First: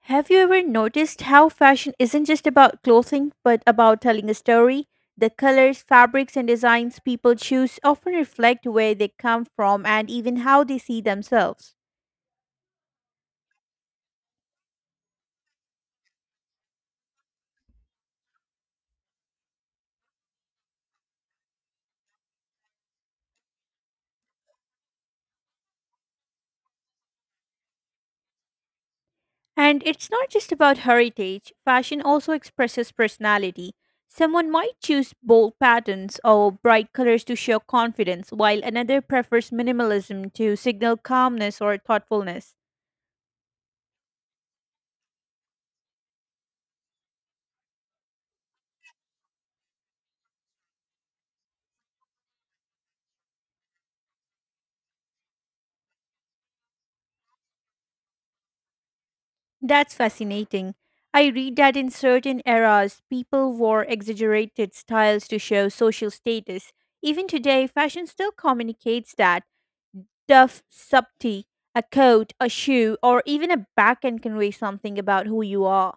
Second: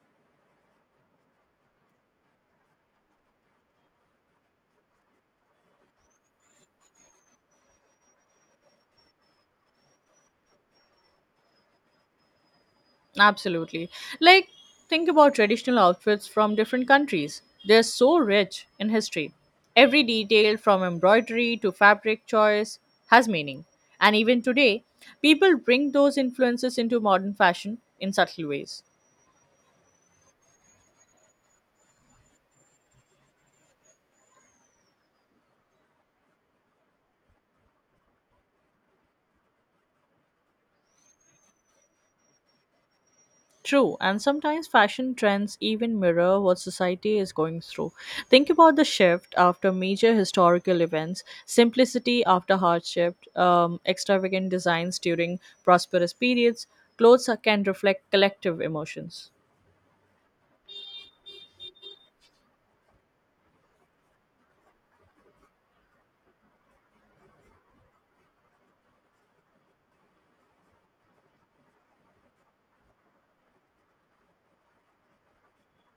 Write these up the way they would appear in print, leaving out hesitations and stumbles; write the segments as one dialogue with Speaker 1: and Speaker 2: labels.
Speaker 1: Have you ever noticed how fashion isn't just about clothing, but about telling a story? The colors, fabrics, and designs people choose often reflect where they come from and even how they see themselves.
Speaker 2: Absolutely. Like, think about traditional outfits from different countries. They're so rich in history. Every detail, from embroidery to fabric choice, has meaning. And even today, people bring those influences into modern fashion in subtle ways.
Speaker 1: And it's not just about heritage, fashion also expresses personality. Someone might choose bold patterns or bright colors to show confidence, while another prefers minimalism to signal calmness or thoughtfulness.
Speaker 2: True, and sometimes fashion trends even mirror what society is going through. Think about the shift after major historical events, simplicity after hardship, extravagant designs during prosperous periods. Clothes can reflect collective emotions.
Speaker 1: That's fascinating. I read that in certain eras, people wore exaggerated styles to show social status. Even today, fashion still communicates that. Tough subtlety, a coat, a shoe, or even a back can convey something about who you are.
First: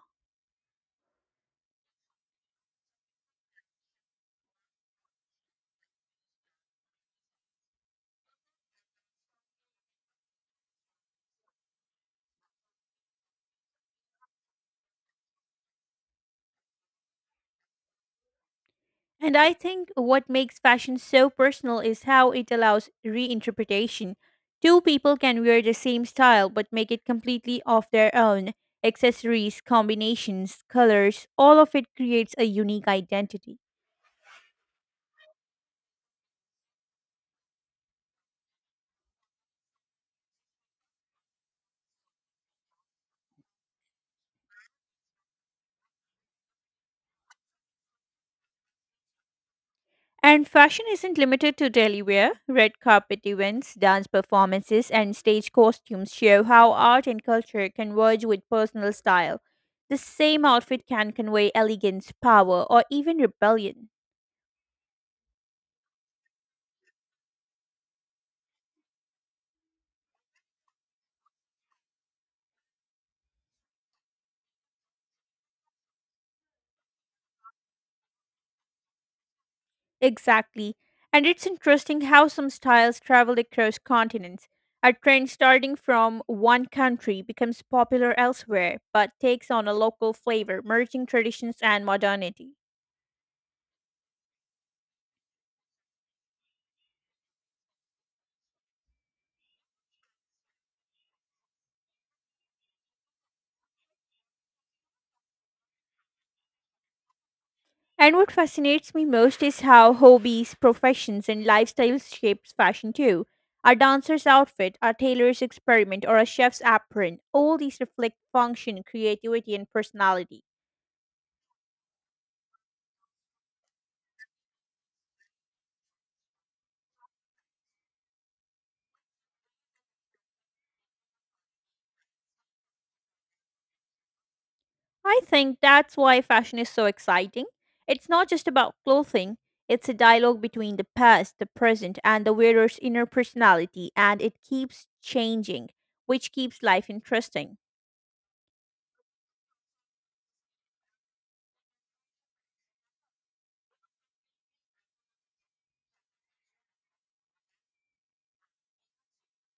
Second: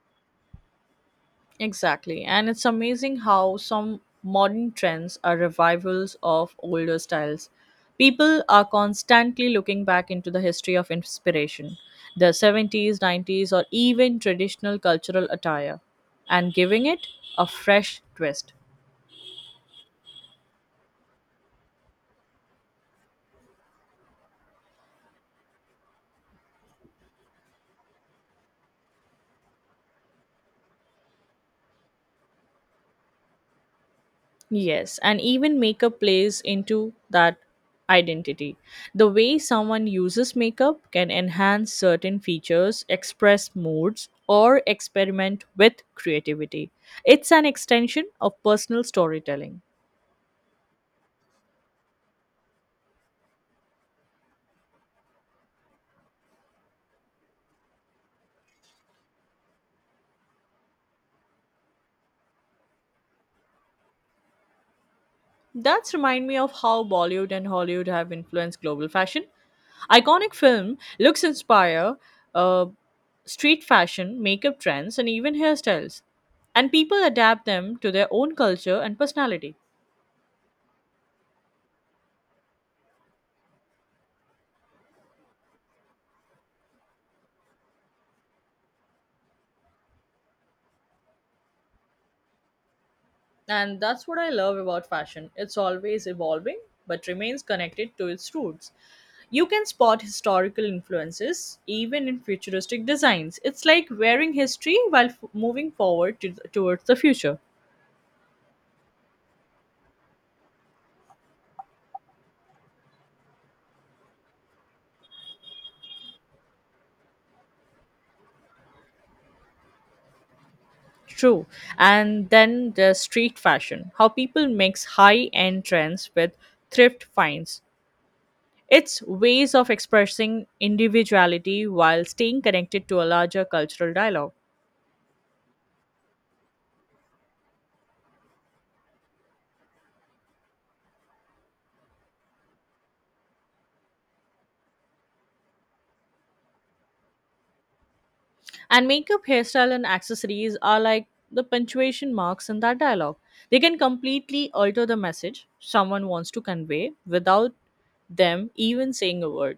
Speaker 2: Exactly. And it's amazing how some modern trends are revivals of older styles. People are constantly looking back into the history of inspiration, the 70s, 90s, or even traditional cultural attire, and giving it a fresh twist.
Speaker 1: And I think what makes fashion so personal is how it allows reinterpretation. Two people can wear the same style but make it completely of their own. Accessories, combinations, colors, all of it creates a unique identity.
Speaker 2: Yes, and even makeup plays into that identity. The way someone uses makeup can enhance certain features, express moods, or experiment with creativity. It's an extension of personal storytelling.
Speaker 1: And fashion isn't limited to daily wear. Red carpet events, dance performances, and stage costumes show how art and culture converge with personal style. The same outfit can convey elegance, power, or even rebellion.
Speaker 2: That's remind me of how Bollywood and Hollywood have influenced global fashion. Iconic film looks inspire uh, street fashion, makeup trends, and even hairstyles, and people adapt them to their own culture and personality.
Speaker 1: Exactly. And it's interesting how some styles travel across continents. A trend starting from one country becomes popular elsewhere, but takes on a local flavor, merging traditions and modernity.
Speaker 2: And that's what I love about fashion. It's always evolving, but remains connected to its roots. You can spot historical influences even in futuristic designs. It's like wearing history while moving forward towards the future.
Speaker 1: And what fascinates me most is how hobbies, professions, and lifestyles shapes fashion too. A dancer's outfit, a tailor's experiment, or a chef's apron, all these reflect function, creativity, and personality.
Speaker 2: True. And then there's street fashion, how people mix high end trends with thrift finds. It's ways of expressing individuality while staying connected to a larger cultural dialogue.
Speaker 1: I think that's why fashion is so exciting. It's not just about clothing, it's a dialogue between the past, the present, and the wearer's inner personality, and it keeps changing, which keeps life interesting.
Speaker 2: And makeup, hairstyle, and accessories are like the punctuation marks in that dialogue. They can completely alter the message someone wants to convey without them even saying a word.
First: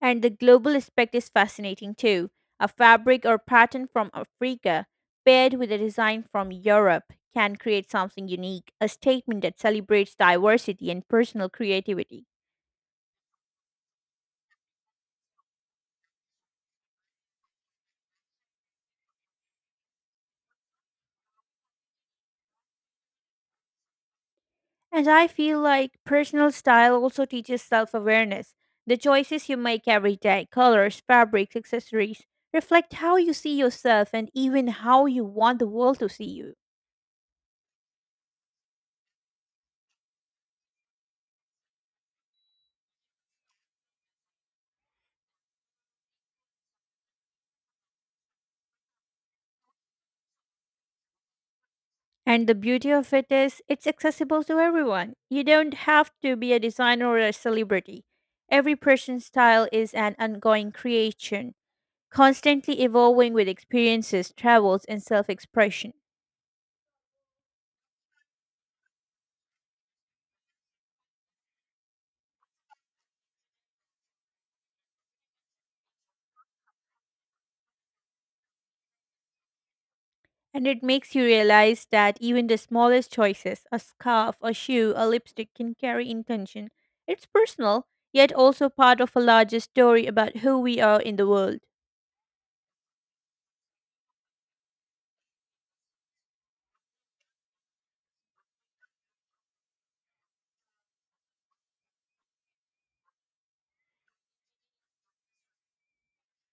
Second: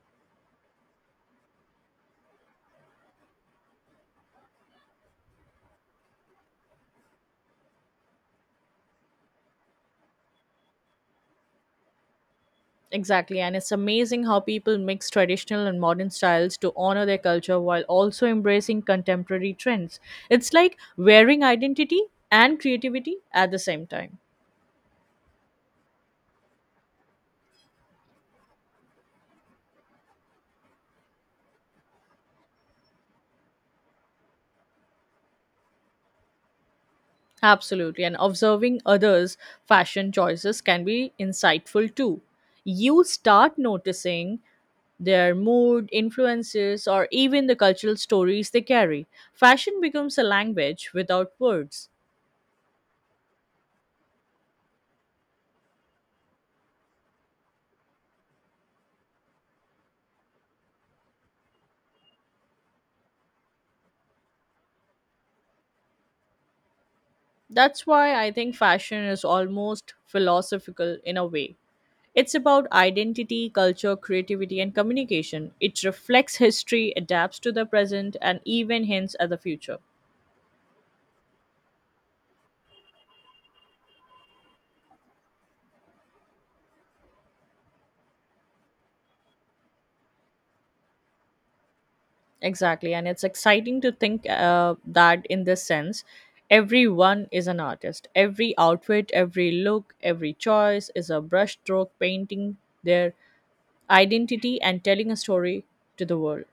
Speaker 1: And the global aspect is fascinating too. A fabric or pattern from Africa paired with a design from Europe can create something unique, a statement that celebrates diversity and personal creativity.
Speaker 2: Exactly, and it's amazing how people mix traditional and modern styles to honor their culture while also embracing contemporary trends. It's like wearing identity and creativity at the same time.
Speaker 1: And I feel like personal style also teaches self awareness. The choices you make every day, colors, fabrics, accessories, reflect how you see yourself and even how you want the world to see you.
Speaker 2: Absolutely. And observing others' fashion choices can be insightful too. You start noticing their mood, influences, or even the cultural stories they carry. Fashion becomes a language without words.
Speaker 1: And the beauty of it is, it's accessible to everyone. You don't have to be a designer or a celebrity. Every person's style is an ongoing creation, constantly evolving with experiences, travels, and self expression.
Speaker 2: That's why I think fashion is almost philosophical in a way. It's about identity, culture, creativity, and communication. It reflects history, adapts to the present, and even hints at the future.
Speaker 1: And it makes you realize that even the smallest choices, a scarf, a shoe, a lipstick, can carry intention. It's personal, yet also part of a larger story about who we are in the world.
Speaker 2: Exactly. And it's exciting to think that in this sense, everyone is an artist. Every outfit, every look, every choice is a brushstroke painting their identity and telling a story to the world.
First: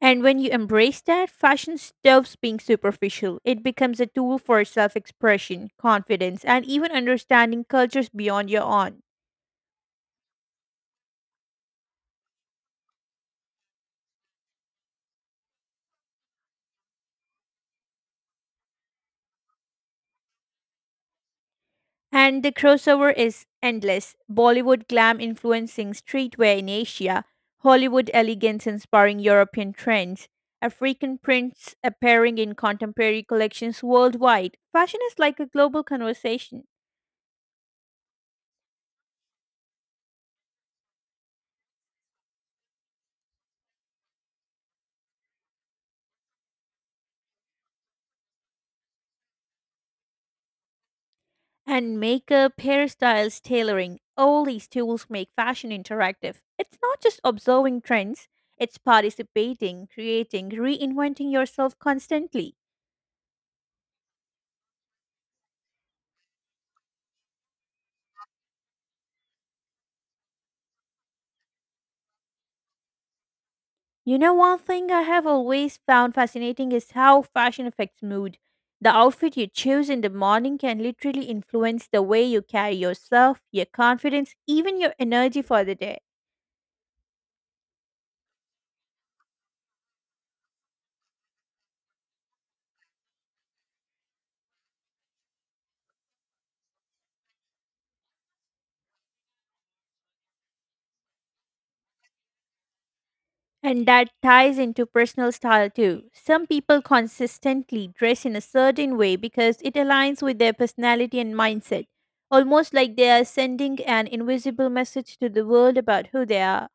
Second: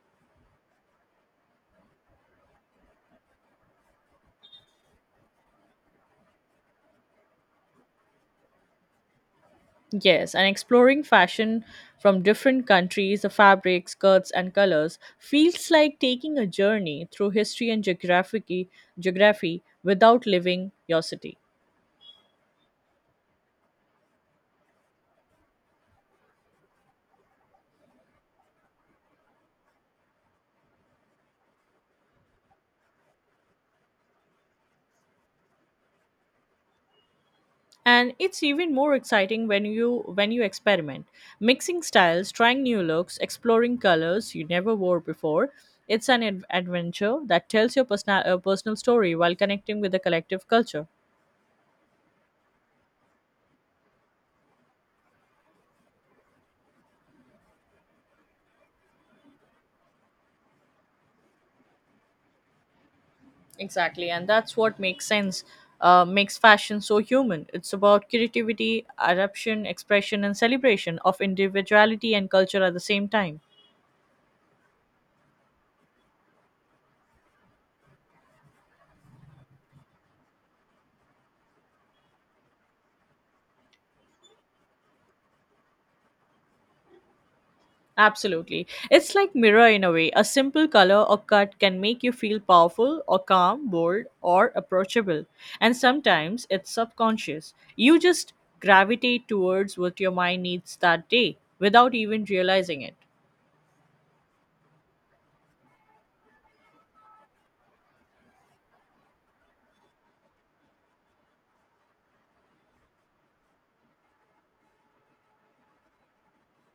Speaker 1: And when you embrace that, fashion stops being superficial. It becomes a tool for self expression, confidence, and even understanding cultures beyond your own.
Speaker 2: Yes, and exploring fashion from different countries, the fabrics, skirts, and colors feels like taking a journey through history and geography, without leaving your city.
Speaker 1: And the crossover is endless. Bollywood glam influencing streetwear in Asia, Hollywood elegance inspiring European trends, African prints appearing in contemporary collections worldwide. Fashion is like a global conversation.
Speaker 2: And it's even more exciting when you experiment, mixing styles, trying new looks, exploring colors you never wore before. It's an adventure that tells your personal story while connecting with the collective culture.
Speaker 1: And makeup, hairstyles, tailoring, all these tools make fashion interactive. It's not just observing trends, it's participating, creating, reinventing yourself constantly.
Speaker 2: Exactly, and that's what makes fashion so human. It's about creativity, adaptation, expression, and celebration of individuality and culture at the same time.
Speaker 1: You know, one thing I have always found fascinating is how fashion affects mood. The outfit you choose in the morning can literally influence the way you carry yourself, your confidence, even your energy for the day.
Speaker 2: Absolutely. It's like mirror in a way. A simple color or cut can make you feel powerful or calm, bold or approachable. And sometimes it's subconscious. You just gravitate towards what your mind needs that day without even realizing it.
Speaker 1: And that ties into personal style too. Some people consistently dress in a certain way because it aligns with their personality and mindset, almost like they are sending an invisible message to the world about who they are.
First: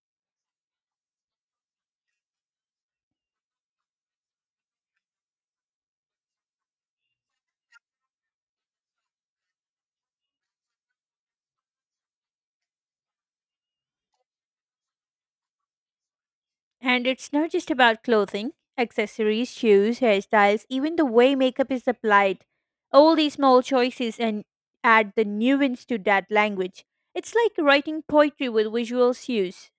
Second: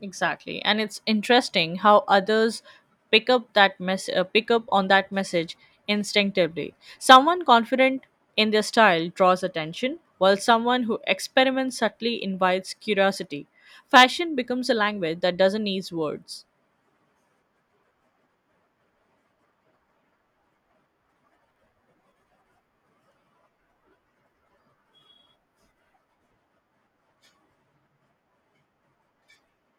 Speaker 2: Exactly, and it's interesting how others pick up on that message instinctively. Someone confident in their style draws attention, while someone who experiments subtly invites curiosity. Fashion becomes a language that doesn't need words.
Speaker 1: And it's not just about clothing, accessories, shoes, hairstyles, even the way makeup is applied. All these small choices and add the nuance to that language. It's like writing poetry with visual cues.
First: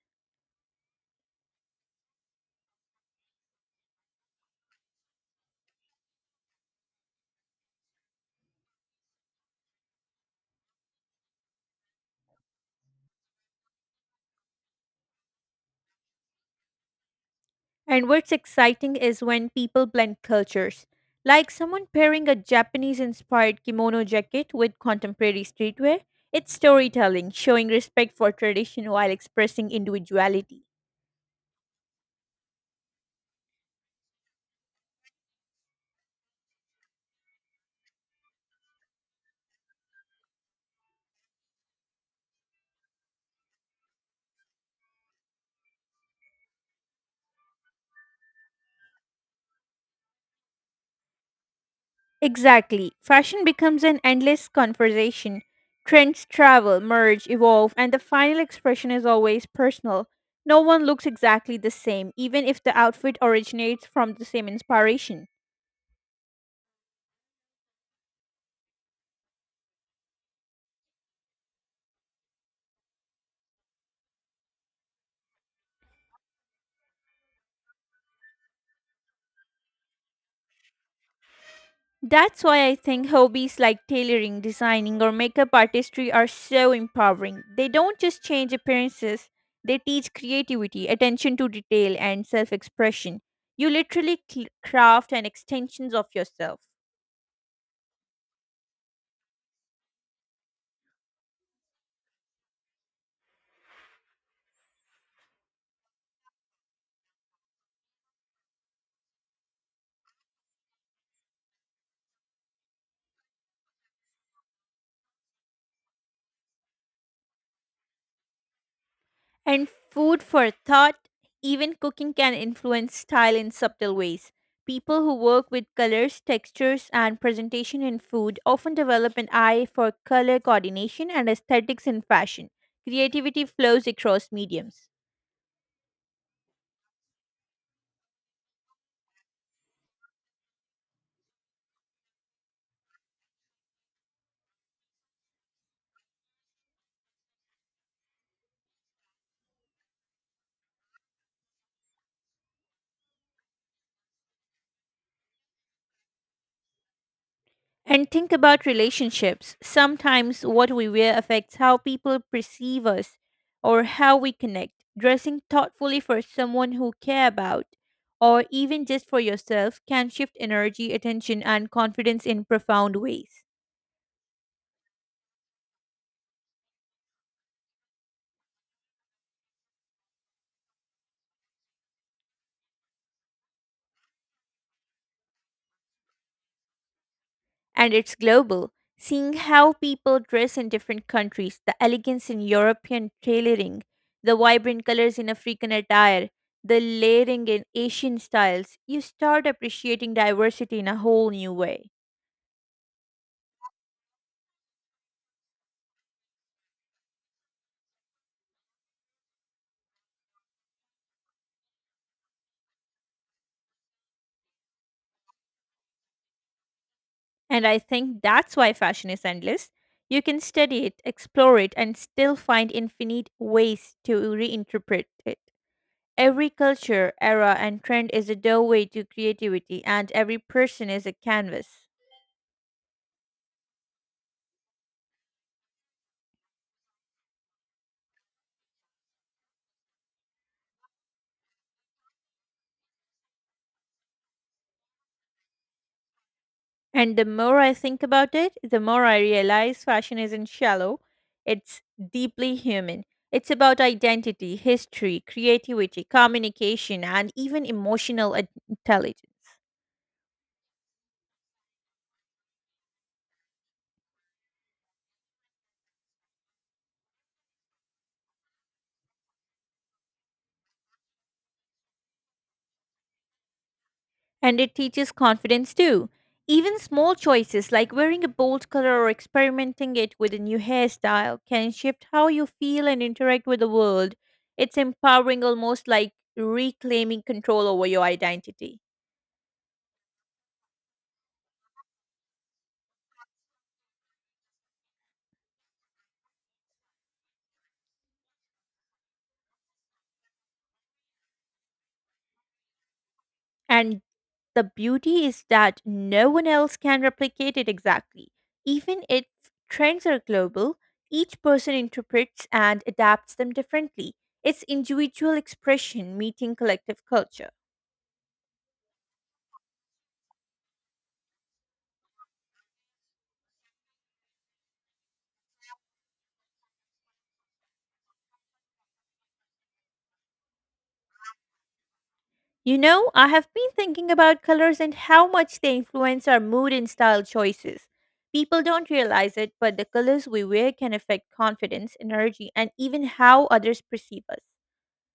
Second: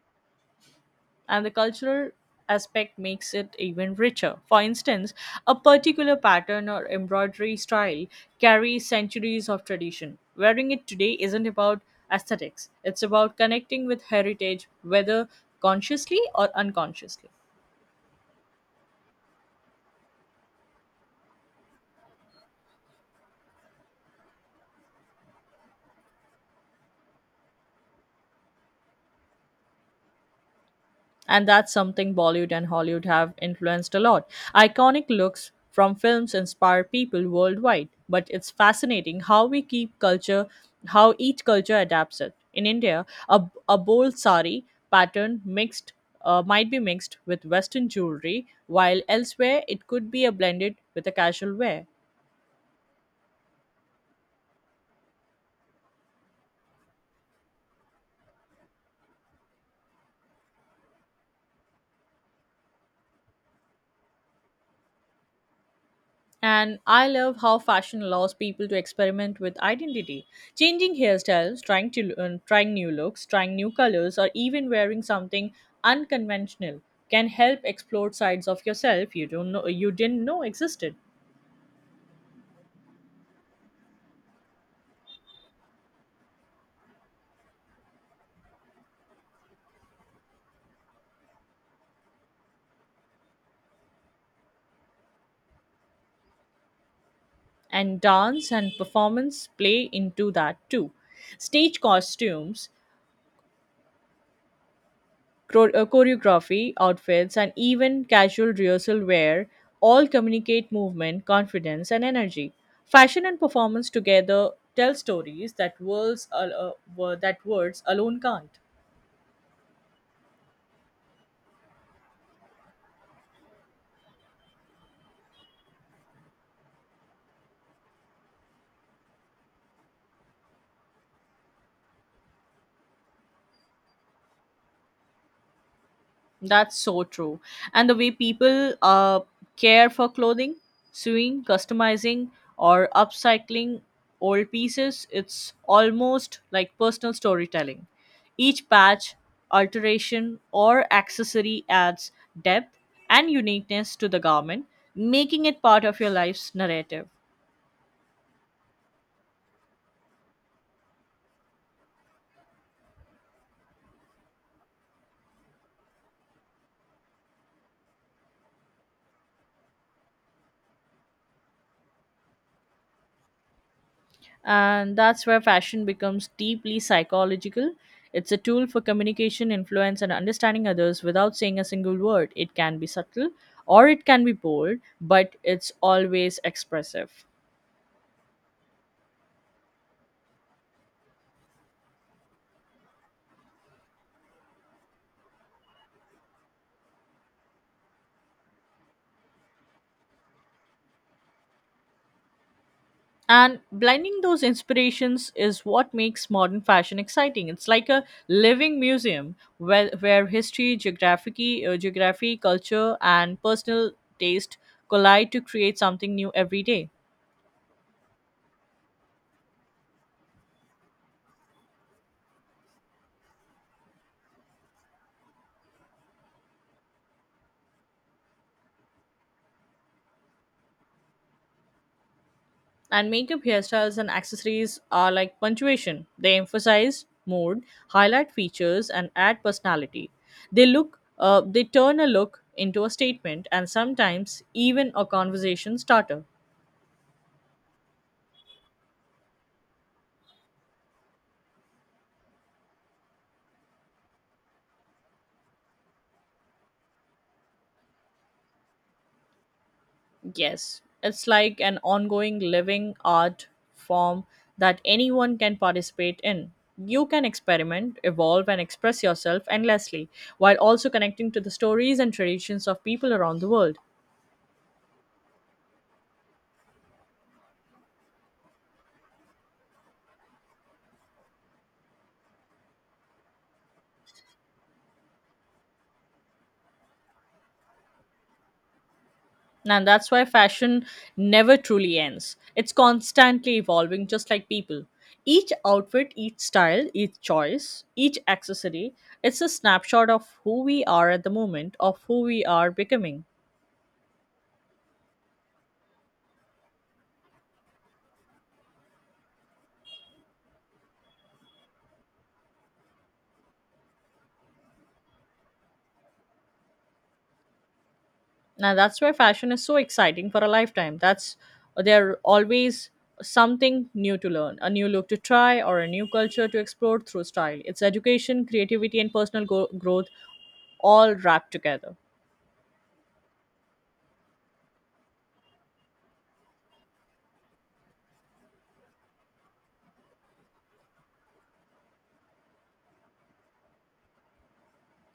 Speaker 2: And the cultural aspect makes it even richer. For instance, a particular pattern or embroidery style carries centuries of tradition. Wearing it today isn't about aesthetics, it's about connecting with heritage, whether consciously or unconsciously.
Speaker 1: And what's exciting is when people blend cultures. Like someone pairing a Japanese inspired kimono jacket with contemporary streetwear, it's storytelling, showing respect for tradition while expressing individuality.
Speaker 2: And that's something Bollywood and Hollywood have influenced a lot. Iconic looks from films inspire people worldwide, but it's fascinating how how each culture adapts it. In India, a bold sari pattern mixed might be mixed with Western jewelry, while elsewhere it could be a blended with a casual wear.
Speaker 1: Exactly. Fashion becomes an endless conversation. Trends travel, merge, evolve, and the final expression is always personal. No one looks exactly the same, even if the outfit originates from the same inspiration.
Speaker 2: And I love how fashion allows people to experiment with identity, changing hairstyles, trying new looks, trying new colors, or even wearing something unconventional can help explore sides of yourself you didn't know existed.
Speaker 1: That's why I think hobbies like tailoring, designing, or makeup artistry are so empowering. They don't just change appearances, they teach creativity, attention to detail, and self expression. You literally craft an extensions of yourself.
Speaker 2: And dance and performance play into that too. Stage costumes, choreography, outfits, and even casual rehearsal wear all communicate movement, confidence, and energy. Fashion and performance together tell stories that words alone can't.
Speaker 1: And food for thought, even cooking can influence style in subtle ways. People who work with colors, textures, and presentation in food often develop an eye for color coordination and aesthetics in fashion. Creativity flows across mediums.
Speaker 2: That's so true. And the way people care for clothing, sewing, customizing, or upcycling old pieces, it's almost like personal storytelling. Each patch, alteration, or accessory adds depth and uniqueness to the garment, making it part of your life's narrative.
Speaker 1: And think about relationships. Sometimes what we wear affects how people perceive us or how we connect. Dressing thoughtfully for someone who care about or even just for yourself can shift energy, attention and confidence in profound ways.
Speaker 2: And that's where fashion becomes deeply psychological. It's a tool for communication, influence, and understanding others without saying a single word. It can be subtle, or it can be bold, but it's always expressive.
Speaker 1: And it's global. Seeing how people dress in different countries, the elegance in European tailoring, the vibrant colors in African attire, the layering in Asian styles, you start appreciating diversity in a whole new way.
Speaker 2: And blending those inspirations is what makes modern fashion exciting. It's like a living museum where history, geography, culture, and personal taste collide to create something new every day.
Speaker 1: And I think that's why fashion is endless. You can study it, explore it, and still find infinite ways to reinterpret it. Every culture, era, and trend is a doorway to creativity, and every person is a canvas.
Speaker 2: And makeup, hairstyles, and accessories are like punctuation. They emphasize mood, highlight features, and add personality. They turn a look into a statement, and sometimes even a conversation starter.
Speaker 1: And the more I think about it, the more I realize fashion isn't shallow, it's deeply human. It's about identity, history, creativity, communication, and even emotional intelligence.
Speaker 2: Yes, it's like an ongoing living art form that anyone can participate in. You can experiment, evolve, and express yourself endlessly, while also connecting to the stories and traditions of people around the world.
Speaker 1: And it teaches confidence too. Even small choices like wearing a bold color or experimenting it with a new hairstyle can shift how you feel and interact with the world. It's empowering, almost like reclaiming control over your identity.
Speaker 2: And that's why fashion never truly ends. It's constantly evolving, just like people. Each outfit, each style, each choice, each accessory, it's a snapshot of who we are at the moment, of who we are becoming.
Speaker 1: And the beauty is that no one else can replicate it exactly. Even if trends are global, each person interprets and adapts them differently. It's individual expression meeting collective culture.
Speaker 2: Now, that's why fashion is so exciting for a lifetime. That's there always something new to learn, a new look to try, or a new culture to explore through style. It's education, creativity, and personal growth, all wrapped together.
Speaker 1: You know, I have been thinking about colors and how much they influence our mood and style choices. People don't realize it, but the colors we wear can affect confidence, energy, and even how others perceive us.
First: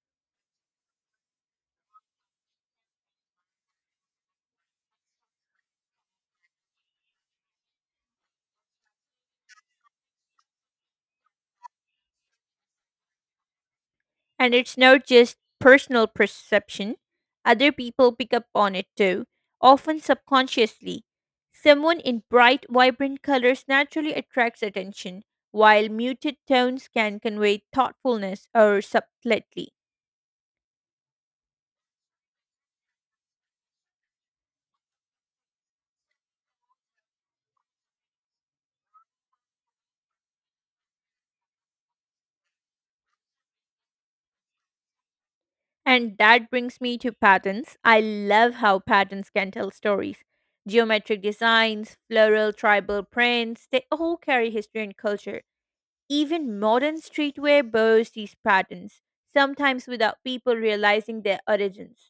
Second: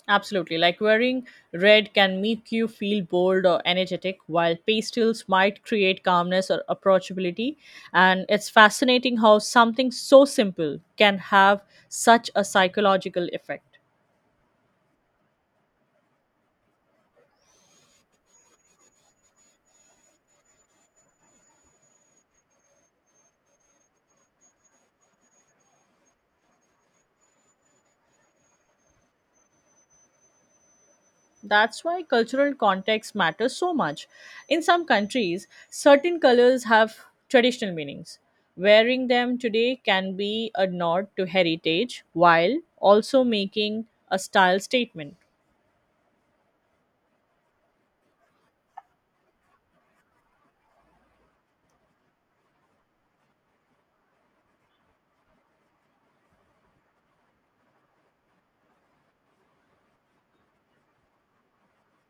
Speaker 2: Absolutely. Like wearing red can make you feel bold or energetic, while pastels might create calmness or approachability. And it's fascinating how something so simple can have such a psychological effect.
Speaker 1: And it's not just personal perception, other people pick up on it too, often subconsciously. Someone in bright, vibrant colors naturally attracts attention, while muted tones can convey thoughtfulness or subtlety.
Speaker 2: That's why cultural context matters so much. In some countries, certain colors have traditional meanings. Wearing them today can be a nod to heritage while also making a style statement.
Speaker 1: And that brings me to patterns. I love how patterns can tell stories. Geometric designs, floral, tribal prints, they all carry history and culture. Even modern streetwear borrows these patterns, sometimes without people realizing their origins.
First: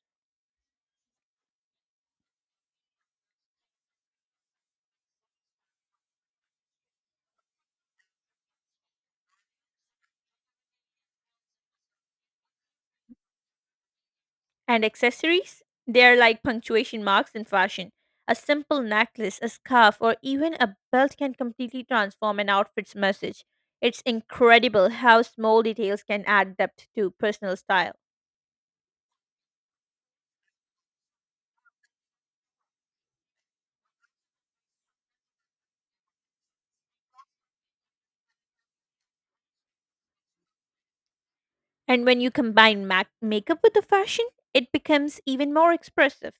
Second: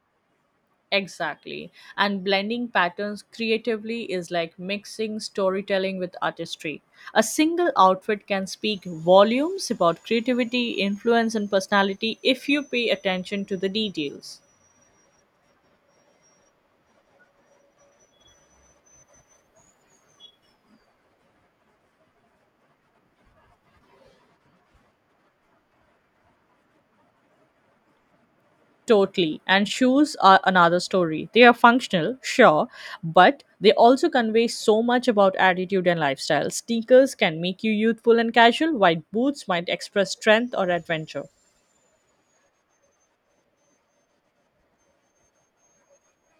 Speaker 2: Exactly. And blending patterns creatively is like mixing storytelling with artistry. A single outfit can speak volumes about creativity, influence, and personality if you pay attention to the details.
Speaker 1: And accessories? They're like punctuation marks in fashion. A simple necklace, a scarf, or even a belt can completely transform an outfit's message. It's incredible how small details can add depth to personal style.
Speaker 2: Totally. And shoes are another story. They are functional, sure, but they also convey so much about attitude and lifestyle. Sneakers can make you youthful and casual, while boots might express strength or adventure.
Speaker 1: And when you combine makeup with the fashion, it becomes even more expressive.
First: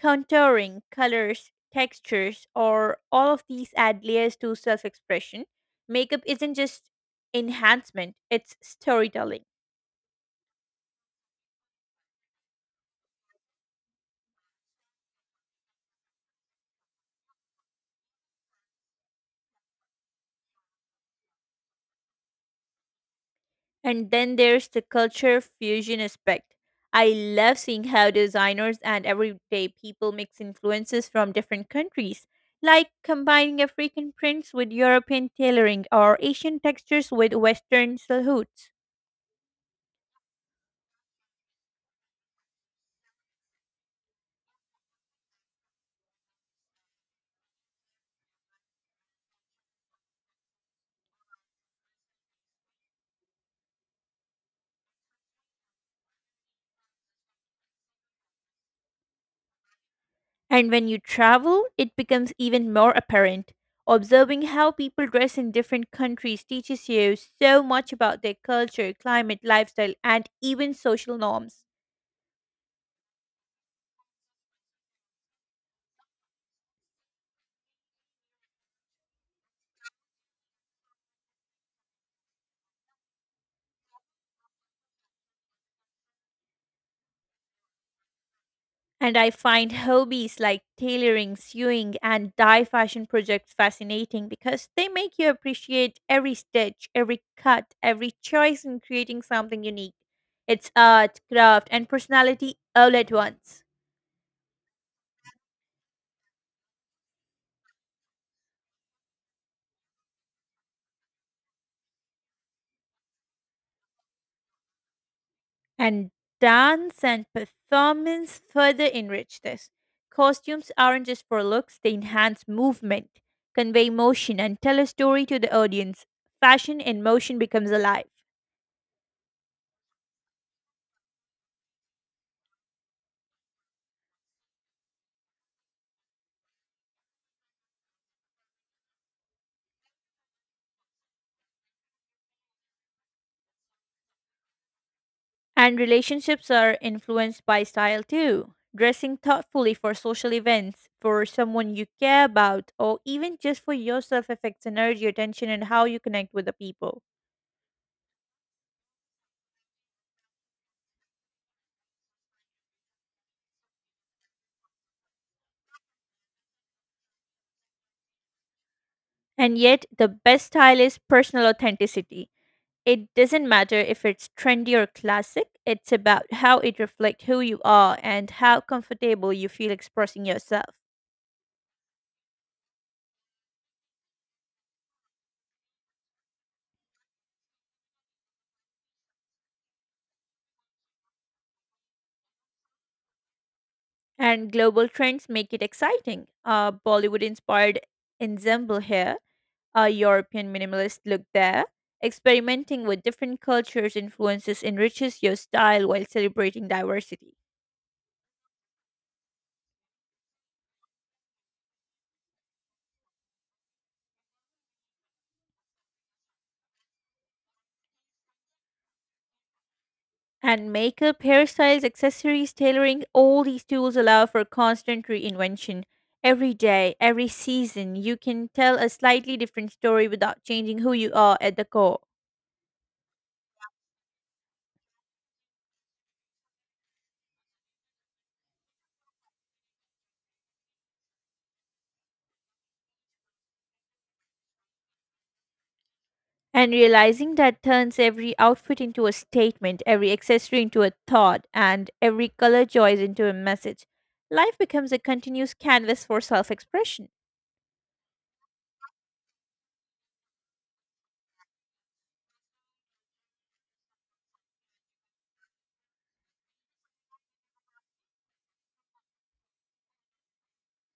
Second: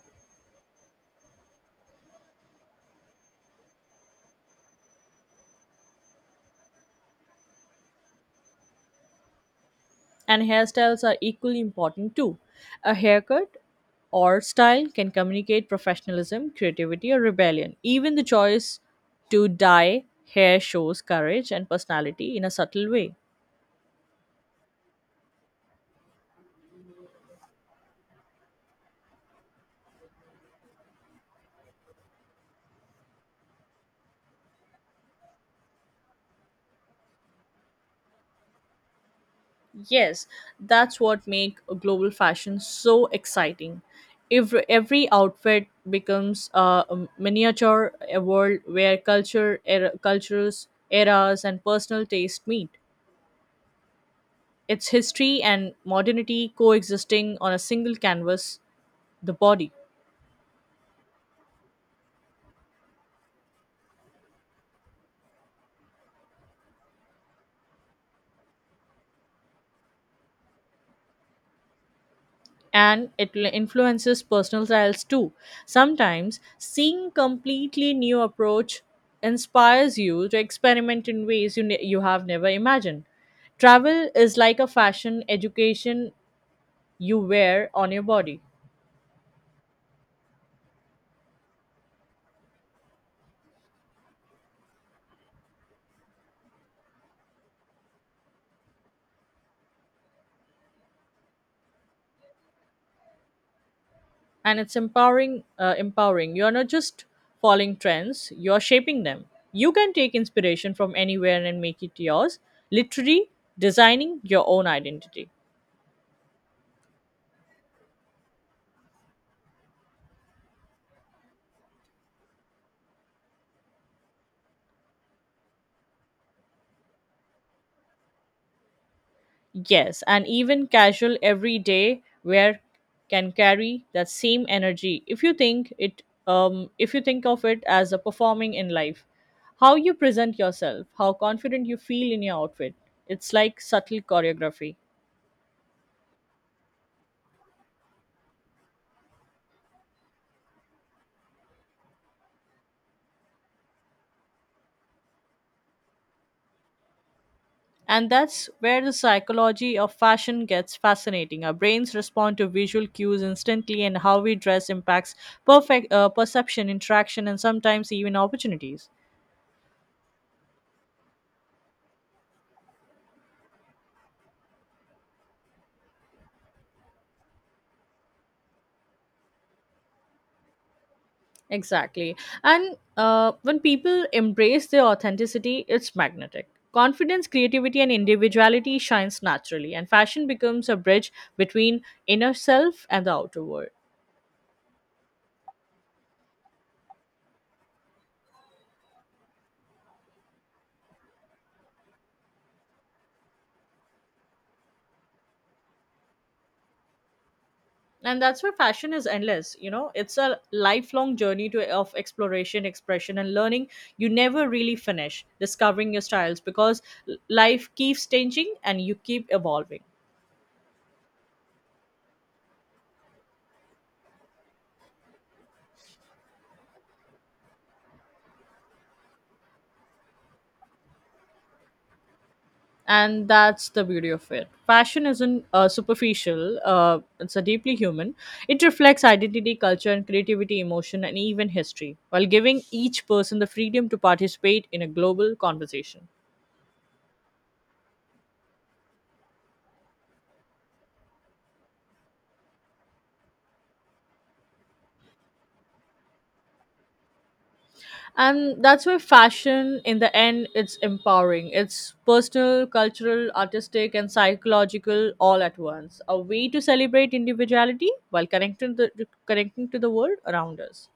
Speaker 1: Contouring, colors, textures, or all of these add layers to self expression. Makeup isn't just enhancement, it's storytelling.
Speaker 2: And hairstyles are equally important too. A haircut or style can communicate professionalism, creativity, or rebellion. Even the choice to dye hair shows courage and personality in a subtle way.
Speaker 1: And then there's the culture fusion aspect. I love seeing how designers and everyday people mix influences from different countries, like combining African prints with European tailoring or Asian textures with Western silhouettes.
Speaker 2: Yes, that's what makes global fashion so exciting. Every outfit becomes a miniature a world where culture, era, cultures, eras, and personal taste meet. It's history and modernity coexisting on a single canvas, the body.
Speaker 1: And when you travel, it becomes even more apparent. Observing how people dress in different countries teaches you so much about their culture, climate, lifestyle, and even social norms.
Speaker 2: And it influences personal styles too. Sometimes seeing completely new approach inspires you to experiment in ways you have never imagined. Travel is like a fashion education you wear on your body.
Speaker 1: And I find hobbies like tailoring, sewing, and dye fashion projects fascinating because they make you appreciate every stitch, every cut, every choice in creating something unique. It's art, craft, and personality all at once.
Speaker 2: And it's empowering. You're not just following trends, you're shaping them. You can take inspiration from anywhere and make it yours, literally designing your own identity.
Speaker 1: And dance and performance further enrich this. Costumes aren't just for looks, they enhance movement, convey motion, and tell a story to the audience. Fashion in motion becomes alive.
Speaker 2: Yes, and even casual everyday wear can carry that same energy if you think it if you think of it as a performing in life. How you present yourself, how confident you feel in your outfit, it's like subtle choreography.
Speaker 1: And relationships are influenced by style too. Dressing thoughtfully for social events, for someone you care about, or even just for yourself affects energy, attention, and how you connect with the people.
Speaker 2: And that's where the psychology of fashion gets fascinating. Our brains respond to visual cues instantly, and how we dress impacts perfect perception, interaction, and sometimes even opportunities.
Speaker 1: And yet, the best style is personal authenticity. It doesn't matter if it's trendy or classic, it's about how it reflects who you are and how comfortable you feel expressing yourself.
Speaker 2: Exactly. And when people embrace their authenticity, it's magnetic. Confidence, creativity, and individuality shines naturally, and fashion becomes a bridge between inner self and the outer world.
Speaker 1: And global trends make it exciting. Bollywood inspired ensemble here, a European minimalist look there. Experimenting with different cultures' influences enriches your style while celebrating diversity.
Speaker 2: And that's where fashion is endless, you know. It's a lifelong journey to of exploration, expression, and learning. You never really finish discovering your styles because life keeps changing and you keep evolving.
Speaker 1: And makeup, hairstyles, accessories, tailoring, all these tools allow for constant reinvention. Every day, every season, you can tell a slightly different story without changing who you are at the core.
Speaker 2: And that's the beauty of it. Fashion isn't superficial, it's a deeply human. It reflects identity, culture, and creativity, emotion, and even history, while giving each person the freedom to participate in a global conversation.
Speaker 1: And realizing that turns every outfit into a statement, every accessory into a thought, and every color choice into a message. Life becomes a continuous canvas for self expression.
Speaker 2: And that's why fashion in the end it's empowering. It's personal, cultural, artistic, and psychological all at once, a way to celebrate individuality while connecting to the world around us.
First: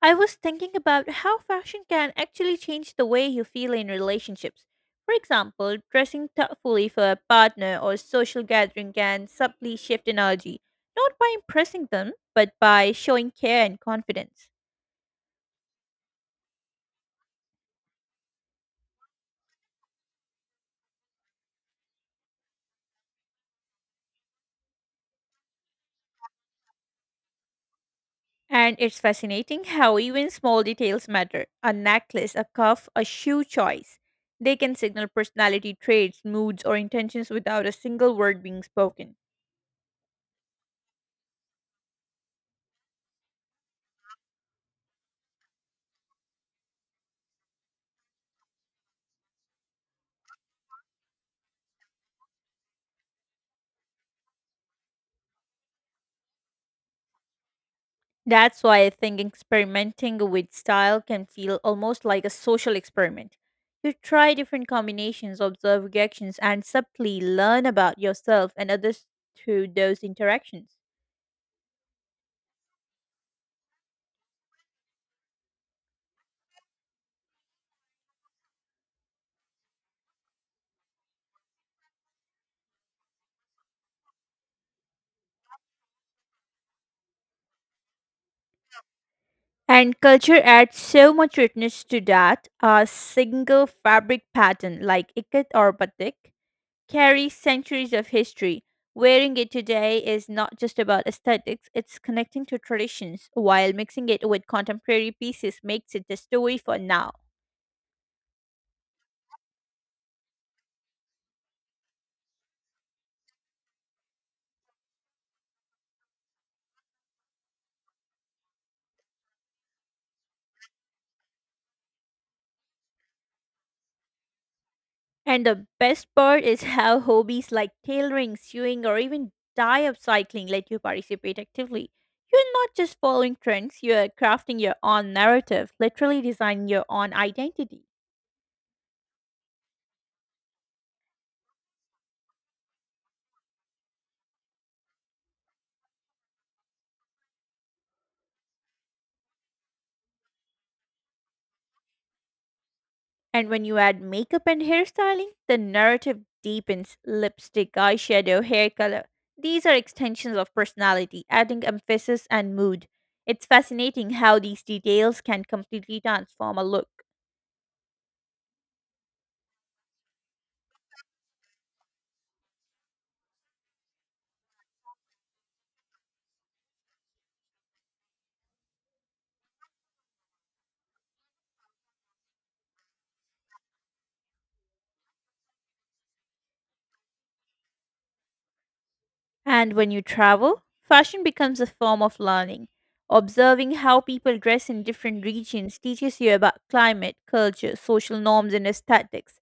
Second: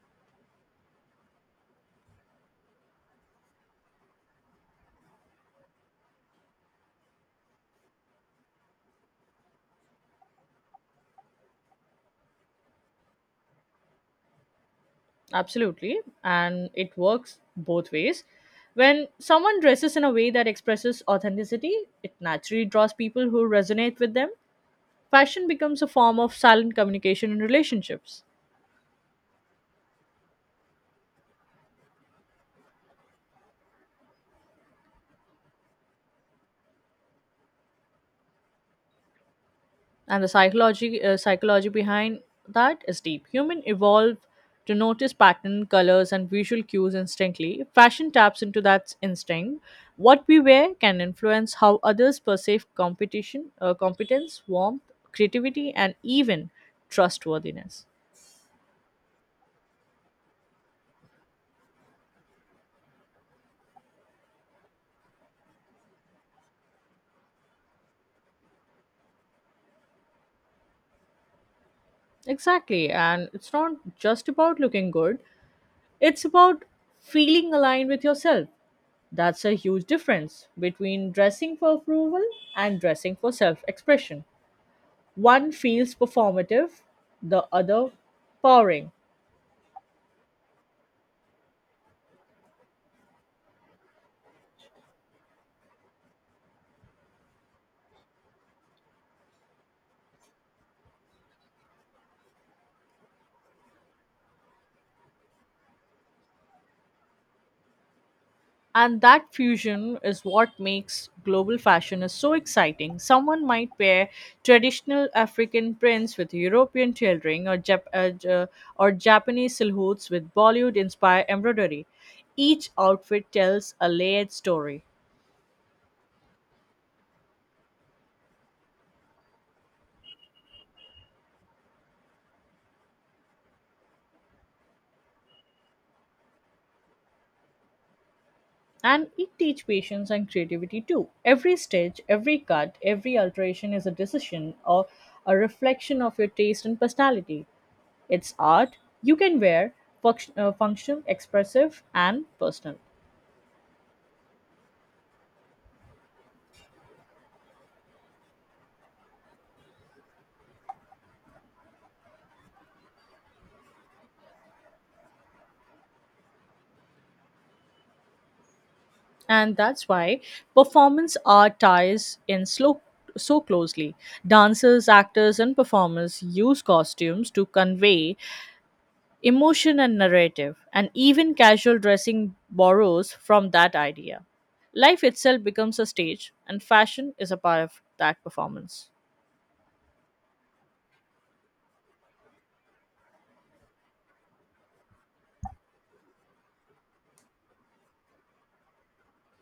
Speaker 1: I was thinking about how fashion can actually change the way you feel in relationships. For example, dressing thoughtfully for a partner or social gathering can subtly shift energy, not by impressing them, but by showing care and confidence.
Speaker 2: Absolutely, and it works both ways. When someone dresses in a way that expresses authenticity, it naturally draws people who resonate with them. Fashion becomes a form of silent communication in relationships.
Speaker 1: And it's fascinating how even small details matter, a necklace, a cuff, a shoe choice. They can signal personality traits, moods, or intentions without a single word being spoken.
Speaker 2: And the psychology behind that is deep. Human evolved to notice pattern, colors, and visual cues instantly. Fashion taps into that instinct. What we wear can influence how others perceive competition competence, warmth, creativity, and even trustworthiness.
Speaker 1: That's why I think experimenting with style can feel almost like a social experiment. You try different combinations, observe reactions, and subtly learn about yourself and others through those interactions.
Speaker 2: Exactly, and it's not just about looking good. It's about feeling aligned with yourself. That's a huge difference between dressing for approval and dressing for self expression. One feels performative, the other powering.
Speaker 1: And culture adds so much richness to that, a single fabric pattern like ikat or batik carries centuries of history. Wearing it today is not just about aesthetics, it's connecting to traditions, while mixing it with contemporary pieces makes it the story for now.
Speaker 2: And that fusion is what makes global fashion is so exciting. Someone might pair traditional African prints with European tailoring, or Japanese silhouettes with Bollywood-inspired embroidery. Each outfit tells a layered story.
Speaker 1: And the best part is how hobbies like tailoring, sewing, or even dye upcycling let you participate actively. You're not just following trends, you're crafting your own narrative, literally designing your own identity.
Speaker 2: And it teaches patience and creativity too. Every stitch, every cut, every alteration is a decision or a reflection of your taste and personality. It's art you can wear, func- function, expressive, and personal.
Speaker 1: And when you add makeup and hairstyling, the narrative deepens, lipstick, eyeshadow, hair color. These are extensions of personality, adding emphasis and mood. It's fascinating how these details can completely transform a look.
Speaker 2: And that's why performance art ties in so closely. Dancers, actors, and performers use costumes to convey emotion and narrative, and even casual dressing borrows from that idea. Life itself becomes a stage, and fashion is a part of that performance.
Speaker 1: And when you travel, fashion becomes a form of learning. Observing how people dress in different regions teaches you about climate, culture, social norms, and aesthetics.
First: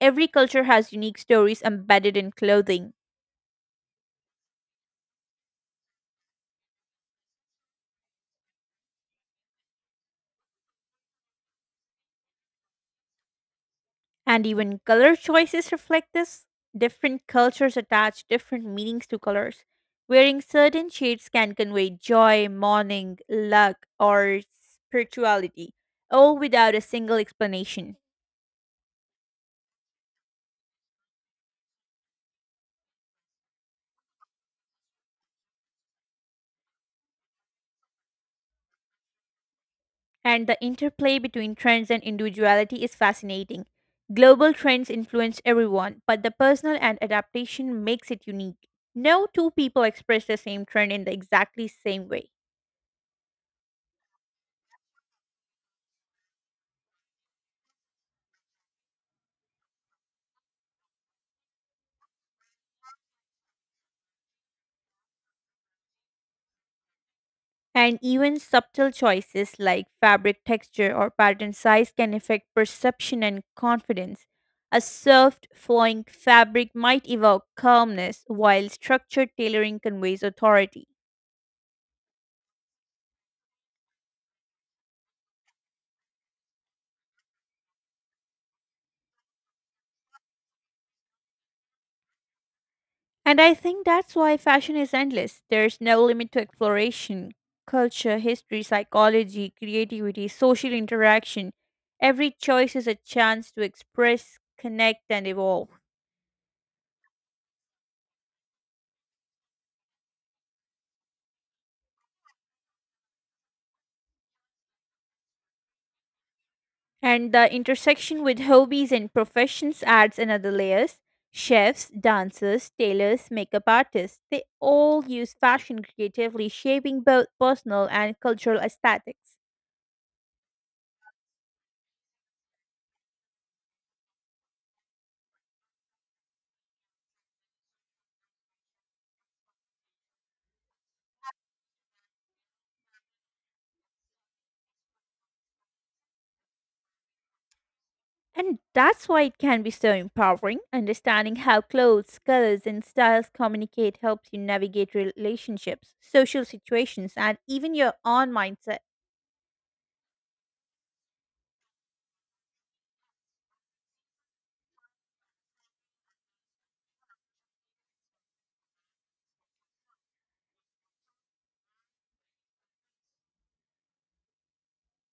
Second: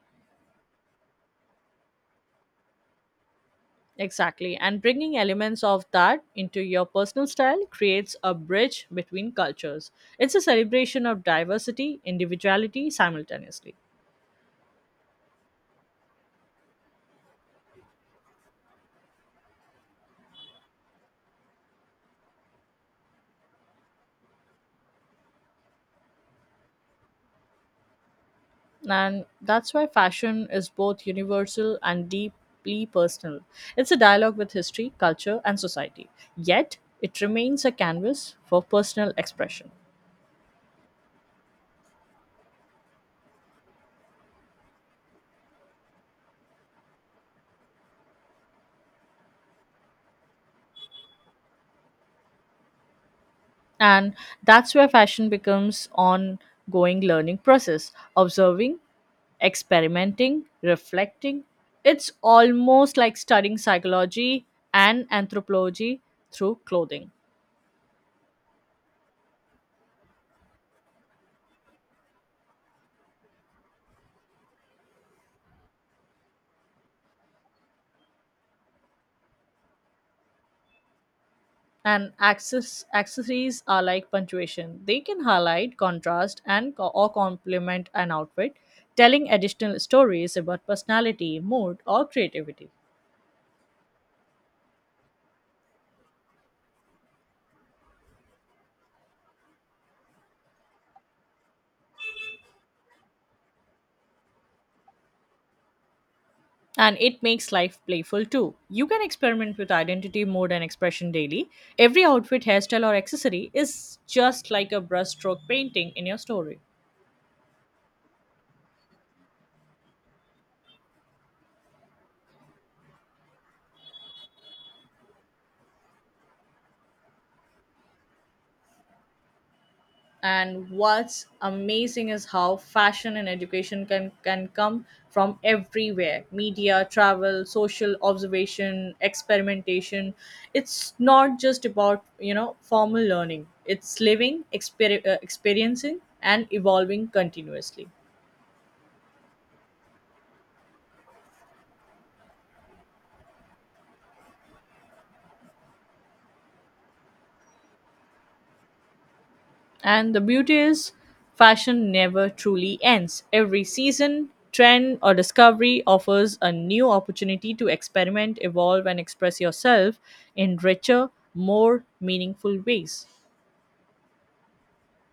Speaker 1: Every culture has unique stories embedded in clothing.
Speaker 2: Exactly. And bringing elements of that into your personal style creates a bridge between cultures. It's a celebration of diversity, individuality simultaneously.
Speaker 1: And even color choices reflect this. Different cultures attach different meanings to colors. Wearing certain shades can convey joy, mourning, luck, or spirituality, all without a single explanation.
Speaker 2: And that's why fashion is both universal and deeply personal. It's a dialogue with history, culture, and society. Yet, it remains a canvas for personal expression.
Speaker 1: And the interplay between trends and individuality is fascinating. Global trends influence everyone, but the personal and adaptation makes it unique. No two people express the same trend in the exactly same way.
Speaker 2: And that's where fashion becomes ongoing learning process, observing, experimenting, reflecting. It's almost like studying psychology and anthropology through clothing.
Speaker 1: And even subtle choices like fabric texture or pattern size can affect perception and confidence. A soft, flowing fabric might evoke calmness, while structured tailoring conveys authority.
Speaker 2: And accessories are like punctuation. They can highlight, contrast, and or complement an outfit, telling additional stories about personality, mood, or creativity.
Speaker 1: And I think that's why fashion is endless. There's no limit to exploration. Culture, history, psychology, creativity, social interaction. Every choice is a chance to express, connect, and evolve.
Speaker 2: And it makes life playful too. You can experiment with identity, mode, and expression daily. Every outfit, hairstyle, or accessory is just like a brushstroke painting in your story.
Speaker 1: And the intersection with hobbies and professions adds another layers. Chefs, dancers, tailors, makeup artists, they all use fashion creatively, shaping both personal and cultural aesthetics.
Speaker 2: And what's amazing is how fashion and education can come from everywhere, media, travel, social observation, experimentation. It's not just about, formal learning, it's living, experiencing, and evolving continuously.
Speaker 1: And that's why it can be so empowering. Understanding how clothes, colors, and styles communicate helps you navigate relationships, social situations, and even your own mindset.
Speaker 2: And the beauty is, fashion never truly ends. Every season, trend, or discovery offers a new opportunity to experiment, evolve, and express yourself in richer, more meaningful ways.